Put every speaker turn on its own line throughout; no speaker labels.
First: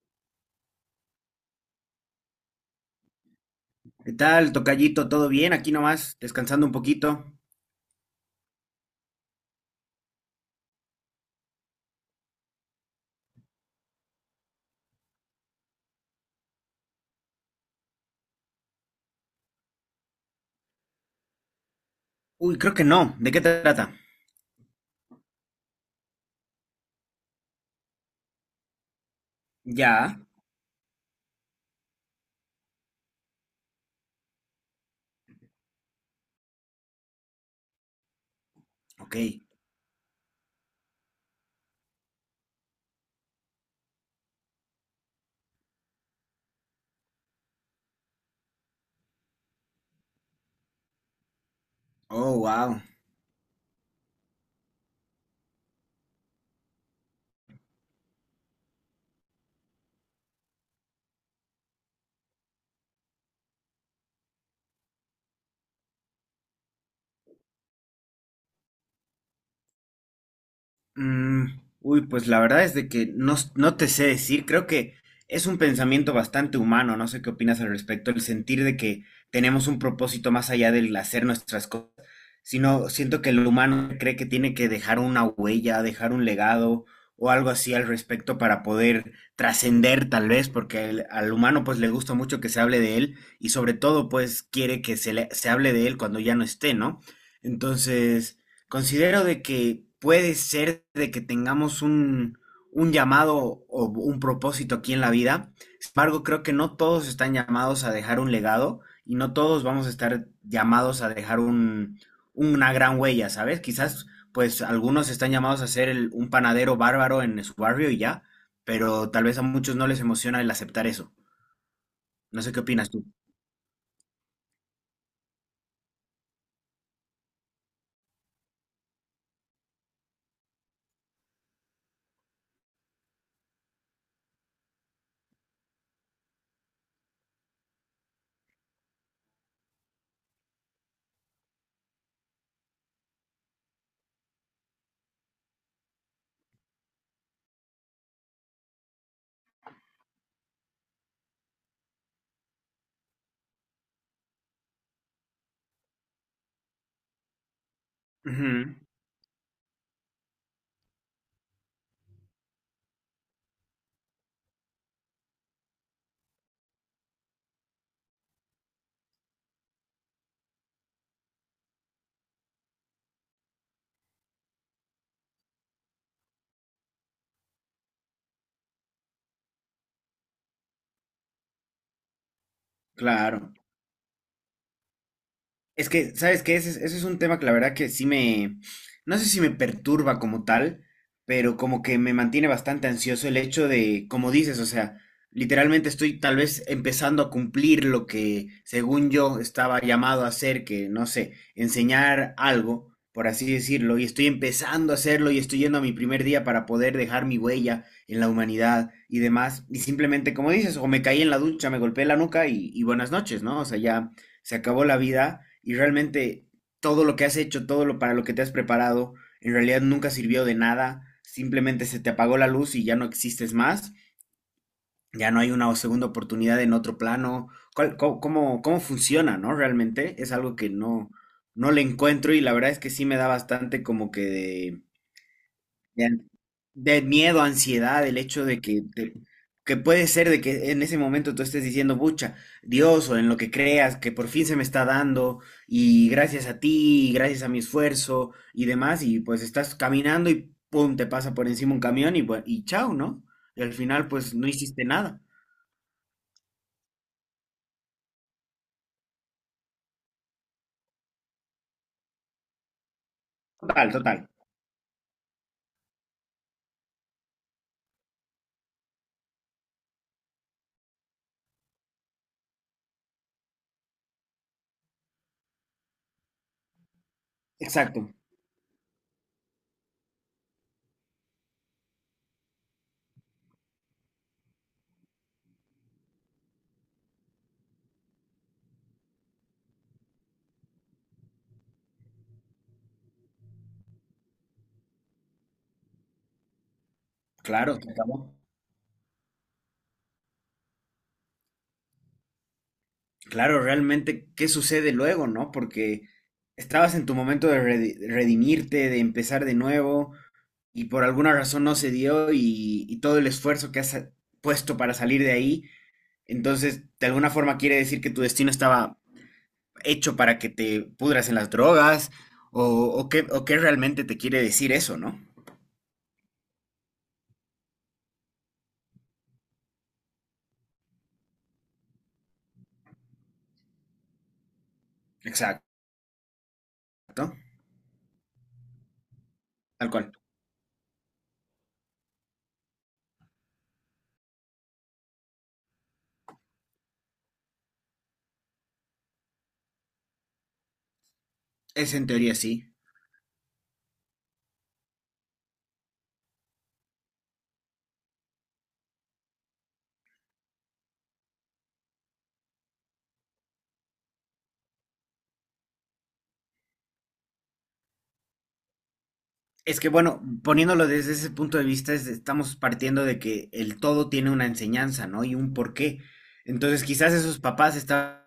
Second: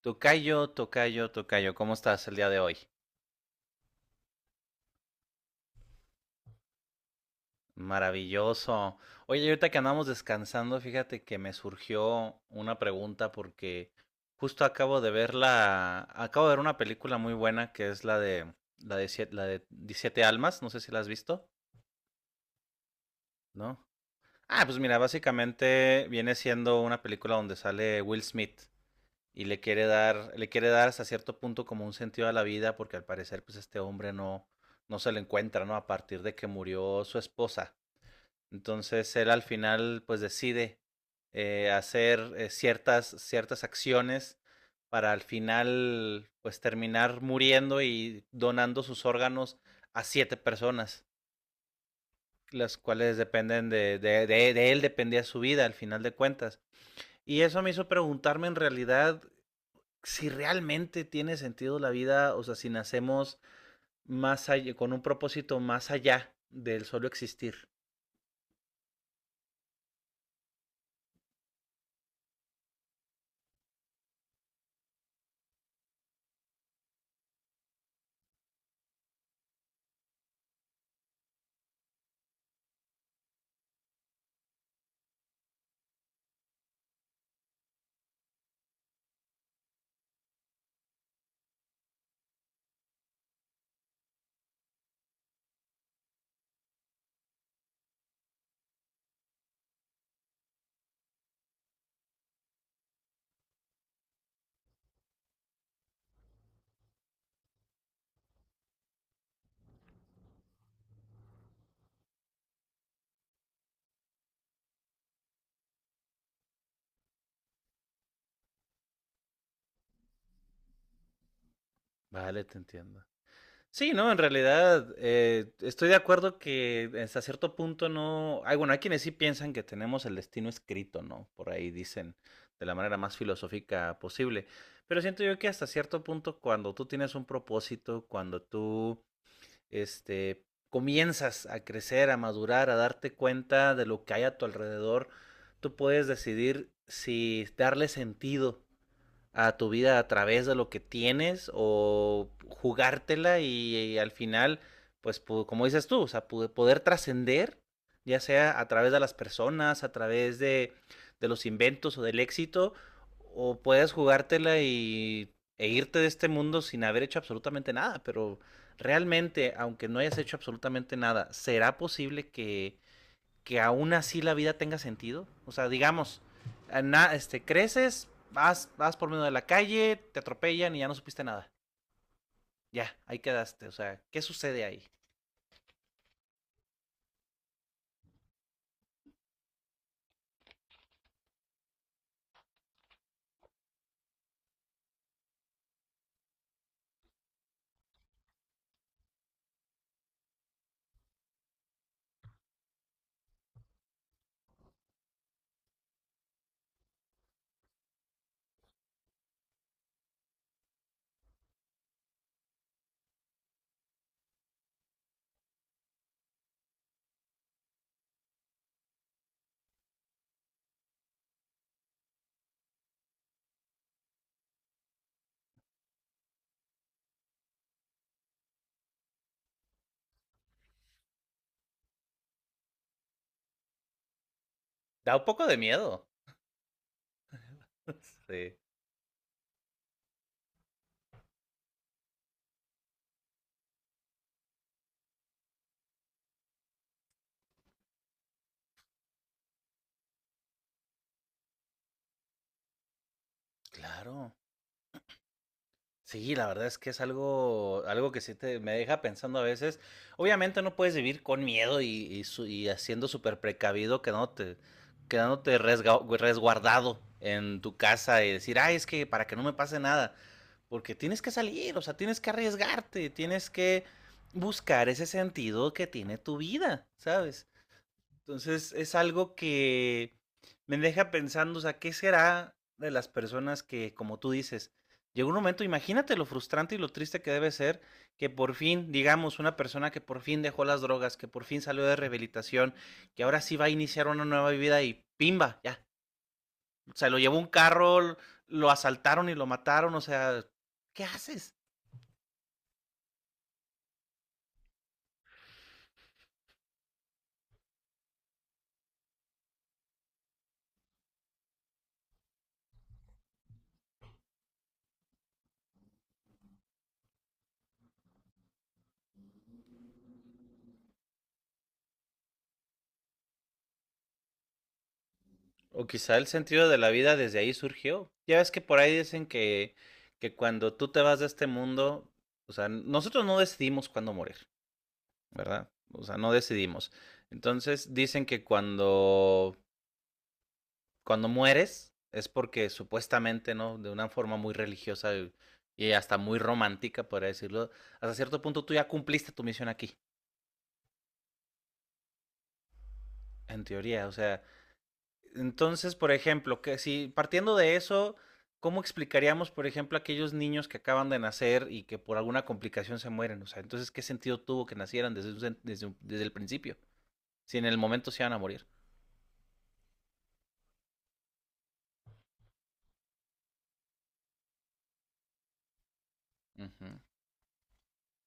Tocayo, tocayo, tocayo, ¿cómo estás el día de hoy?
¿Qué tal, tocallito? ¿Todo bien? Aquí nomás, descansando un poquito.
Maravilloso. Oye, ahorita que andamos descansando, fíjate que me surgió una pregunta porque justo acabo de ver acabo de ver una película muy buena que es la de, siete la de 17 almas, no sé si la has visto,
Uy, creo que no. ¿De qué
¿no?
trata?
Ah, pues mira, básicamente viene siendo una película donde sale Will Smith. Y
Ya.
le quiere dar hasta cierto punto como un sentido a la vida, porque al parecer, pues este hombre no se lo encuentra, ¿no? A partir de que murió su esposa. Entonces
Ok.
él al final, pues decide hacer ciertas acciones para al final, pues terminar muriendo y donando sus órganos a siete personas,
Oh,
las
wow.
cuales dependen de él, dependía su vida al final de cuentas. Y eso me hizo preguntarme en realidad si realmente tiene sentido la vida, o sea, si nacemos más allá, con un propósito más allá del solo existir.
Pues la verdad es de que no, no te sé decir, creo que es un pensamiento bastante humano, no sé qué opinas al respecto, el sentir de que tenemos un propósito más allá del hacer nuestras cosas, sino siento que el humano cree que tiene que dejar una huella, dejar un legado o algo así al respecto para poder trascender tal vez, porque al humano pues le gusta mucho que se hable de él y sobre todo pues quiere que se, se hable de él cuando ya no esté, ¿no? Entonces... Considero de que puede ser de que tengamos un llamado o un propósito aquí en la vida. Sin embargo, creo que no todos están llamados a dejar un legado y no todos vamos a estar llamados a dejar una gran huella, ¿sabes? Quizás, pues, algunos están llamados a ser un panadero bárbaro en su barrio y ya, pero tal vez a muchos no les emociona el aceptar eso. No
Vale,
sé
te
qué opinas
entiendo.
tú.
Sí, no, en realidad estoy de acuerdo que hasta cierto punto no. Hay, bueno, hay quienes sí piensan que tenemos el destino escrito, ¿no? Por ahí dicen de la manera más filosófica posible. Pero siento yo que hasta cierto punto, cuando tú tienes un propósito, cuando este, comienzas a crecer, a madurar, a darte cuenta de lo que hay a tu alrededor, tú puedes decidir si darle sentido a tu vida a través de lo que tienes o jugártela y al final, pues como dices tú, o sea, poder trascender, ya sea a
Ujú,
través de las personas, de los inventos o del éxito, o puedes jugártela e irte de este mundo sin haber hecho absolutamente nada, pero realmente, aunque no hayas hecho absolutamente nada, ¿será posible que aún así la vida tenga sentido? O sea, digamos, creces, vas por medio de la calle, te atropellan y ya no supiste nada. Ya, ahí
claro.
quedaste. O sea, ¿qué sucede ahí?
Es que, ¿sabes qué? Ese es un tema que la verdad que sí me, no sé si me perturba como tal, pero como que me mantiene bastante ansioso el hecho de, como dices, o sea, literalmente estoy tal vez empezando a cumplir lo que según yo estaba llamado a hacer, que no sé, enseñar algo, por así decirlo, y estoy empezando a hacerlo y estoy yendo a mi primer día para poder dejar mi huella en la humanidad y demás, y simplemente, como dices, o me caí en la ducha, me golpeé la nuca y buenas noches, ¿no? O sea, ya se acabó la vida y realmente todo lo que has hecho, todo lo para lo que te has preparado, en realidad nunca sirvió de nada, simplemente se te apagó la luz y ya no existes más, ya no hay una segunda oportunidad en otro plano. ¿Cómo, cómo funciona, no? Realmente es algo que no, no le encuentro y la verdad es que sí me da bastante como que de...
Da un poco de miedo.
Bien. De miedo, ansiedad, el hecho
Sí.
de que, que puede ser de que en ese momento tú estés diciendo, pucha, Dios o en lo que creas, que por fin se me está dando y gracias a ti, y gracias a mi esfuerzo y demás, y pues estás caminando y pum, te pasa por encima un camión y chao, ¿no? Y al final
Claro.
pues no hiciste nada.
Sí, la verdad es que es algo que sí me deja pensando a veces. Obviamente no puedes vivir con miedo y haciendo súper
Total,
precavido,
total.
quedándote resguardado en tu casa y decir, ay, es que para que no me pase nada. Porque tienes que salir, o sea, tienes que arriesgarte, tienes que buscar ese sentido que tiene tu vida, ¿sabes?
Exacto.
Entonces es algo que me deja pensando, o sea, ¿qué será de las personas que, como tú dices, llega un momento, imagínate lo frustrante y lo triste que debe ser que por fin, digamos, una persona que por fin dejó las drogas, que por fin salió de rehabilitación, que ahora sí va a iniciar una nueva vida y pimba, ya. O sea, lo llevó un
Claro, se
carro,
acabó.
lo asaltaron y lo mataron, o sea, ¿qué haces?
Claro, realmente, ¿qué sucede luego, no? Porque estabas en tu momento de redimirte, de empezar de nuevo y por alguna razón no se dio y todo el esfuerzo que has puesto para salir de ahí, entonces de alguna forma quiere decir que tu destino estaba hecho para que te pudras en las drogas o qué realmente te quiere decir eso, ¿no?
O quizá el sentido de la vida desde ahí surgió. Ya ves que por ahí dicen que cuando tú te vas de este mundo, o sea, nosotros no decidimos cuándo morir,
Exacto,
¿verdad? O sea, no decidimos. Entonces dicen que
tal cual.
cuando mueres es porque supuestamente, ¿no? De una forma muy religiosa y hasta muy romántica, podría decirlo, hasta cierto punto tú ya cumpliste tu misión aquí,
Es en teoría sí.
en teoría. O sea, entonces, por ejemplo, que si partiendo de eso, ¿cómo explicaríamos, por ejemplo, a aquellos niños que acaban de nacer y que por alguna complicación se mueren? O sea, entonces, ¿qué sentido tuvo que nacieran desde el principio? Si en el momento se iban a morir.
Es que bueno, poniéndolo desde ese punto de vista, estamos partiendo de que el todo tiene una enseñanza, ¿no? Y un porqué. Entonces,
Ujú.
quizás esos papás estaban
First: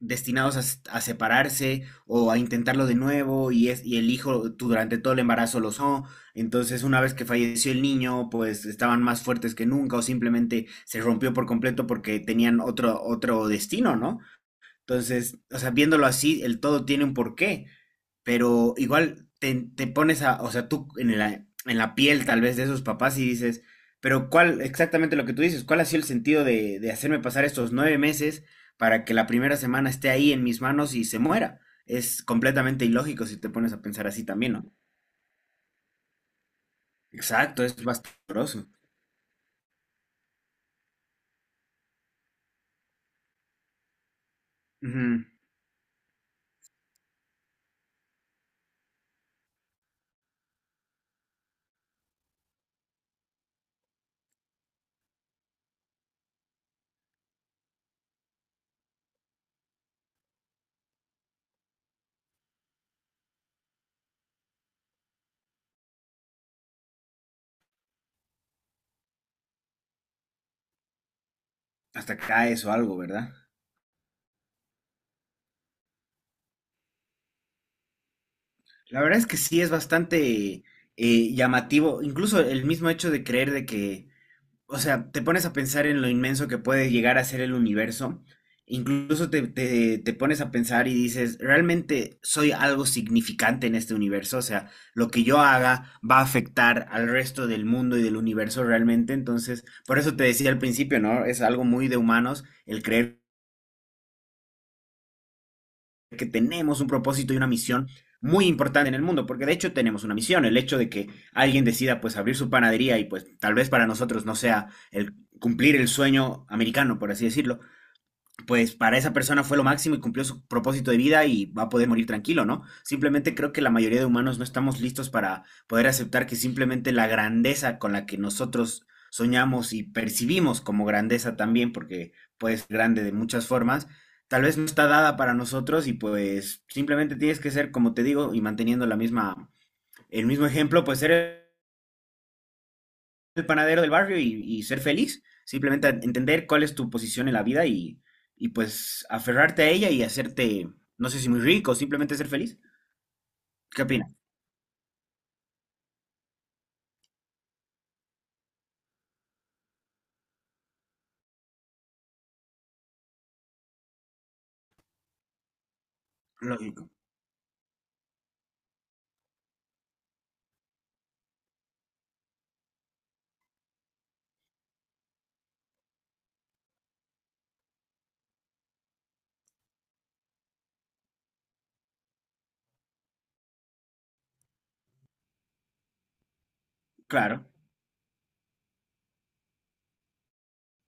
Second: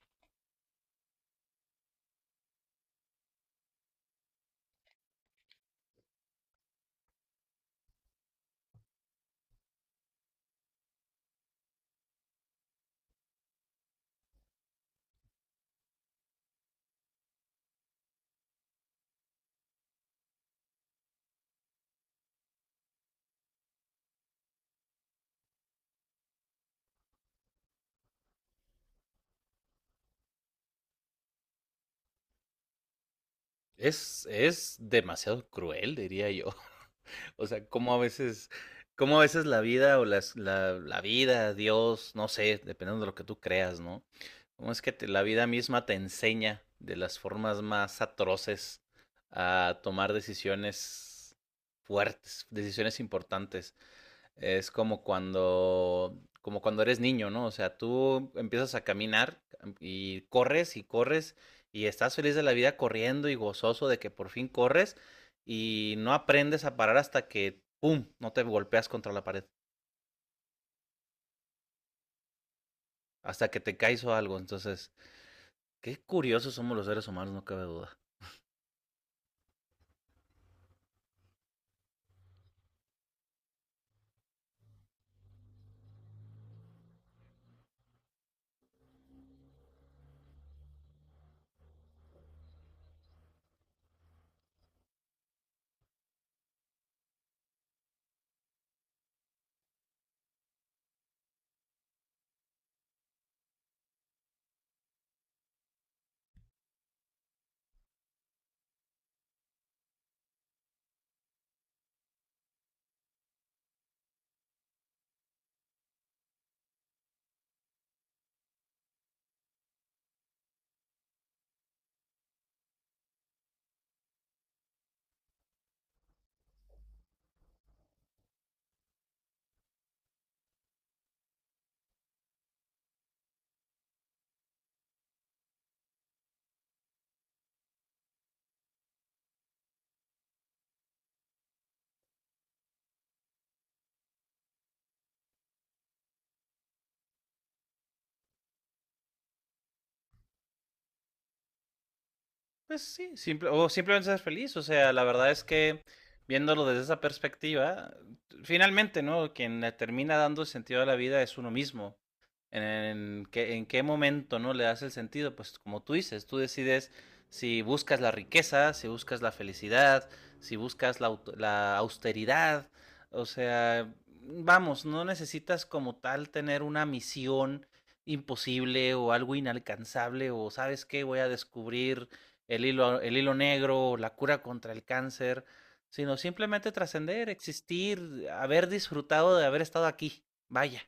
destinados a, a separarse o a intentarlo de nuevo y, es, y el hijo durante todo el embarazo lo son. Entonces, una vez que falleció el niño, pues estaban más fuertes que nunca o simplemente se rompió por completo porque tenían otro, otro destino, ¿no? Entonces, o sea, viéndolo así, el todo tiene un porqué, pero igual te, te pones a, o sea, tú en la piel tal vez de esos papás y dices, pero ¿cuál, exactamente lo que tú dices, cuál ha sido el sentido de hacerme pasar estos 9 meses para que la primera semana esté ahí en mis manos y se muera? Es completamente ilógico si te pones a pensar así también, ¿no?
Es demasiado cruel, diría yo. O
Exacto,
sea,
es bastante doloroso.
cómo a veces la vida la vida, Dios, no sé, dependiendo de lo que tú creas, ¿no? Cómo es que la
Ujú.
vida misma te enseña de las formas más atroces a tomar decisiones fuertes, decisiones importantes. Es como como cuando eres niño, ¿no? O sea, tú empiezas a caminar y corres y corres y estás feliz de la vida corriendo y gozoso de que por fin corres y no aprendes a parar hasta que, ¡pum!, no te golpeas contra la pared,
Hasta caes o algo, ¿verdad?
hasta que te caes o algo. Entonces, qué curiosos somos los seres humanos, no cabe duda.
La verdad es que sí es bastante llamativo, incluso el mismo hecho de creer de que o sea, te pones a pensar en lo inmenso que puede llegar a ser el universo. Incluso te, te, te pones a pensar y dices, ¿realmente soy algo significante en este universo? O sea, lo que yo haga va a afectar al resto del mundo y del universo realmente. Entonces, por eso te decía al principio, ¿no? Es algo muy de humanos el creer que tenemos un propósito y una misión muy importante en el mundo, porque de hecho tenemos una misión, el hecho de que alguien decida pues abrir su panadería y pues tal vez para nosotros no sea el cumplir el sueño americano, por así decirlo, pues para esa persona fue lo máximo y cumplió su propósito de vida y va a poder morir tranquilo, ¿no? Simplemente creo que la mayoría de humanos no estamos listos para poder aceptar que simplemente la grandeza con la que nosotros soñamos y percibimos como grandeza también, porque puede ser grande de muchas formas, tal vez no está dada para nosotros y pues simplemente tienes que ser, como te digo, y manteniendo la misma, el mismo ejemplo, pues ser el panadero del barrio y ser feliz. Simplemente entender cuál es tu posición en la vida y pues aferrarte a ella y hacerte, no sé si muy rico, simplemente ser feliz.
Pues sí, simple, o
¿Qué
simplemente
opinas?
ser feliz. O sea, la verdad es que viéndolo desde esa perspectiva, finalmente, ¿no? Quien le termina dando el sentido a la vida es uno mismo. En, en qué momento, ¿no? Le das el sentido. Pues como tú dices, tú
Lógico.
decides si buscas la riqueza, si buscas la felicidad, si buscas la austeridad. O sea, vamos, no necesitas como tal tener una misión imposible o algo inalcanzable o sabes qué, voy a descubrir el hilo negro, la cura contra el cáncer, sino simplemente trascender,
Claro.
existir, haber disfrutado de haber estado aquí. Vaya.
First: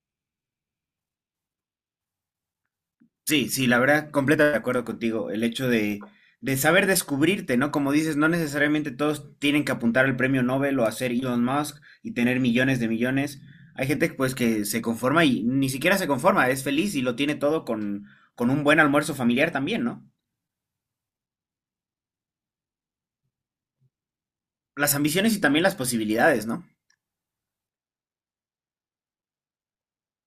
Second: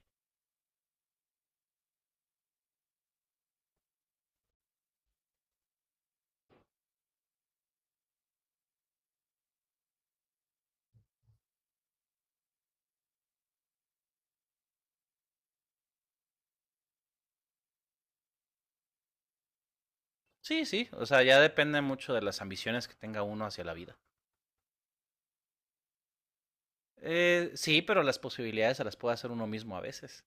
Sí, sí, la verdad, completamente de acuerdo contigo. El hecho de saber descubrirte, ¿no? Como dices, no necesariamente todos tienen que apuntar al premio Nobel o hacer Elon Musk y tener millones de millones. Hay gente pues que se conforma y ni siquiera se conforma, es feliz y lo tiene todo con un buen almuerzo familiar también, ¿no?
Sí, sí, o sea, ya depende mucho de las ambiciones que tenga uno hacia la vida.
Las ambiciones y también las posibilidades, ¿no?
Sí, pero las posibilidades se las puede hacer uno mismo a veces.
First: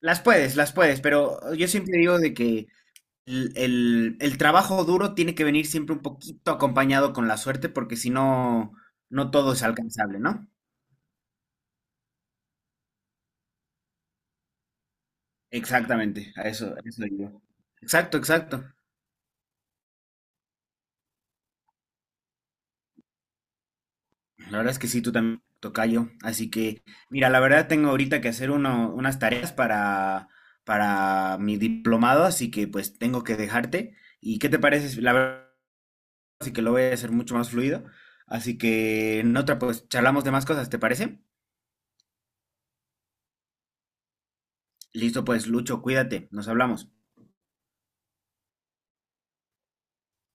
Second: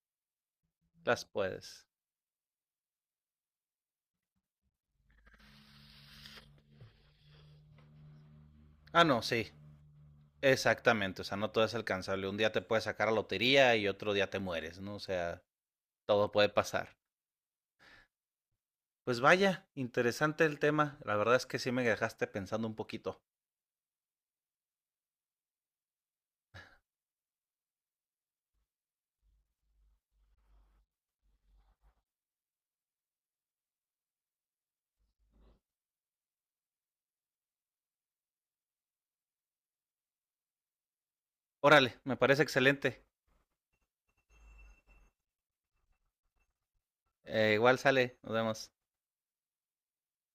Las puedes,
Las
pero yo
puedes.
siempre digo de que el trabajo duro tiene que venir siempre un poquito acompañado con la suerte, porque si no,
Ah, no,
no
sí,
todo es alcanzable, ¿no?
exactamente, o sea, no todo es alcanzable. Un día te puedes sacar a la lotería y otro día te mueres, ¿no? O sea, todo
Exactamente,
puede
a
pasar.
eso digo. Exacto, exacto.
Pues vaya, interesante el tema. La verdad es que sí me dejaste pensando un poquito.
La verdad es que sí, tú también, tocayo. Así que, mira, la verdad tengo ahorita que hacer unas tareas para mi diplomado, así que pues tengo que dejarte. ¿Y qué te parece? La verdad. Y que lo voy a hacer mucho más fluido. Así que en otra, pues charlamos de más cosas, ¿te parece?
Órale, me parece excelente.
Listo, pues Lucho, cuídate, nos hablamos.
Igual sale, nos vemos.